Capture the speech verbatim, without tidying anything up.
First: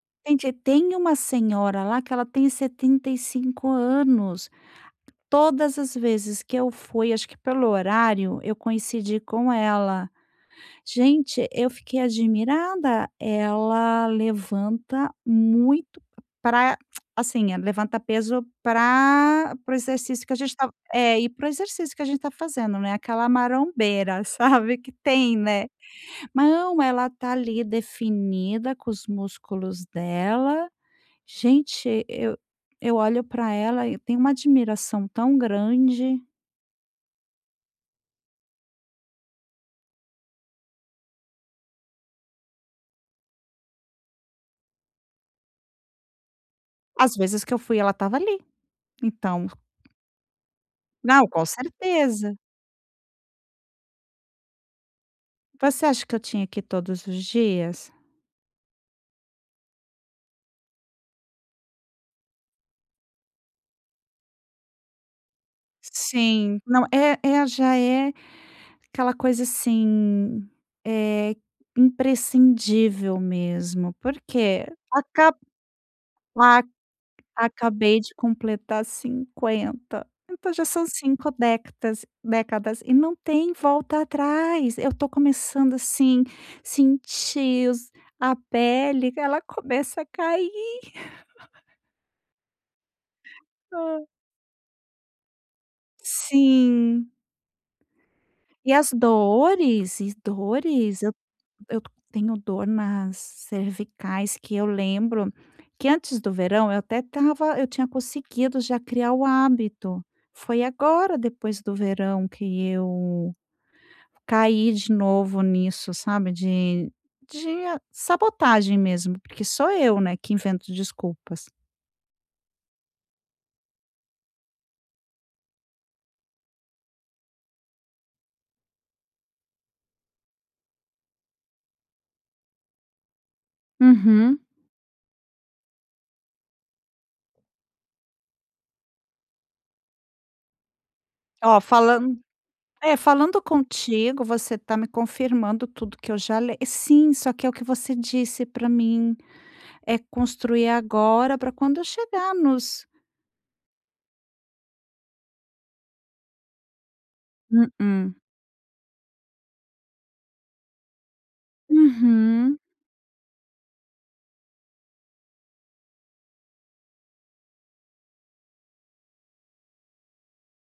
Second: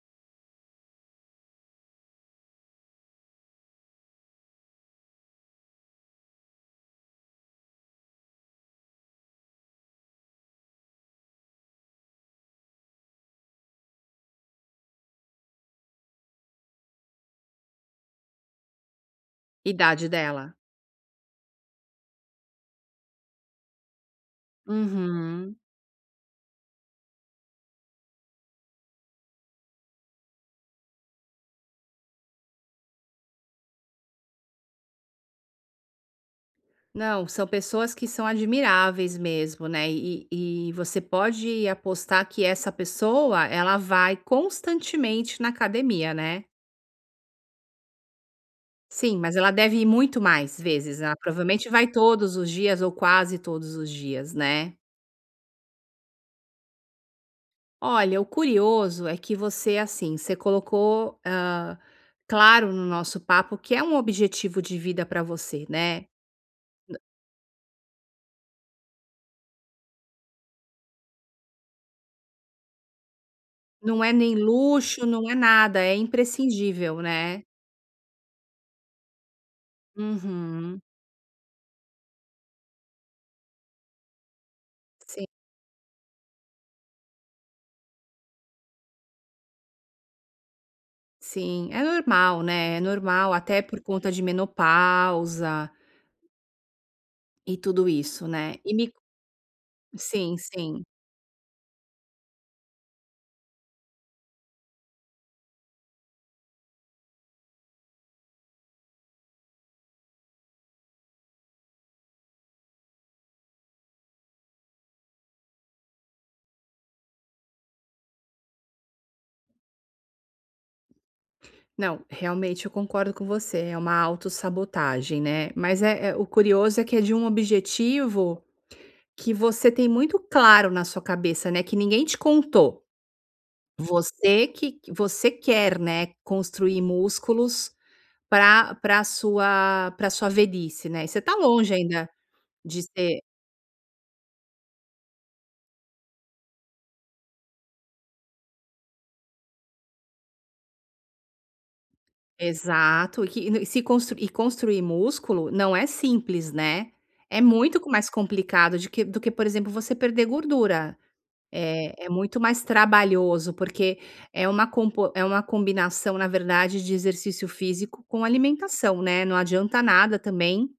Gente, tem uma senhora lá que ela tem setenta e cinco anos, todas as vezes que eu fui, acho que pelo horário, eu coincidi com ela. Gente, eu fiquei admirada, ela levanta muito pra, assim, eh, levanta peso pra para o Idade exercício que a dela? gente tá é, e para o exercício que a gente tá fazendo né, aquela marombeira, sabe, que tem, Uhum. né. Não, ela está ali, definida com os músculos dela. Gente, eu eu olho pra ela e eu tenho uma admiração tão grande. Não, são pessoas que são admiráveis mesmo, né. E e e você pode apostar que essa pessoa, ela vai constantemente na academia, né. Às vezes que eu fui ela estava ali, Sim, mas então ela deve ir muito mais vezes, né. Não, com Provavelmente vai todos certeza. os dias ou quase todos os dias, né. Você acha que eu tinha que ir todos os dias? Olha, o curioso é que você, assim, você colocou, hã, claro no nosso papo, que é um objetivo de vida pra você, né, Sim. Não, nã é é já é aquela coisa, assim, eh, imprescindível mesmo, Não é nem porque luxo, não é acab nada. É a imprescindível, né. acabei de completar cinquenta, então já Uhum. são cinco décatas décadas e não tem volta atrás. Eu estou Sim. começando, assim, sentir os a pele, que ela começa a cair. Sim, é normal, né. É normal, até por Hã. conta de menopausa Sim. e tudo isso, né. E E me as c dores? E sim, sim. dores eu t eu tenho dor nas cervicais que eu lembro que antes do verão eu até estava eu tinha conseguido já criar o hábito. Foi agora depois do verão que eu caí de novo nisso, sabe, de de sabotagem mesmo, porque sou eu, né, que invento desculpas. Não, realmente eu concordo com você, é uma autossabotagem, né, mas é é o curioso é que é de um objetivo que você tem muito claro na sua cabeça, né, que ninguém te contou, Uhum. você que q você quer, né, construir músculos pra pra sua pra sua velhice, né. E você tá Ó, longe ainda falan de É, ser falando contigo, você está me confirmando tudo que eu já le sim, só que é o que você disse pra mim, é construir agora pra quando eu chegar nos Exato, e que e se constru e construir músculo não é simples, né, é muito co mais Mm-mm. complicado de que do que, por exemplo, você perder gordura. Eh, é muito Uhum. mais trabalhoso, porque é uma compo é uma combinação, na verdade, de exercício físico com alimentação, né. Não adianta nada também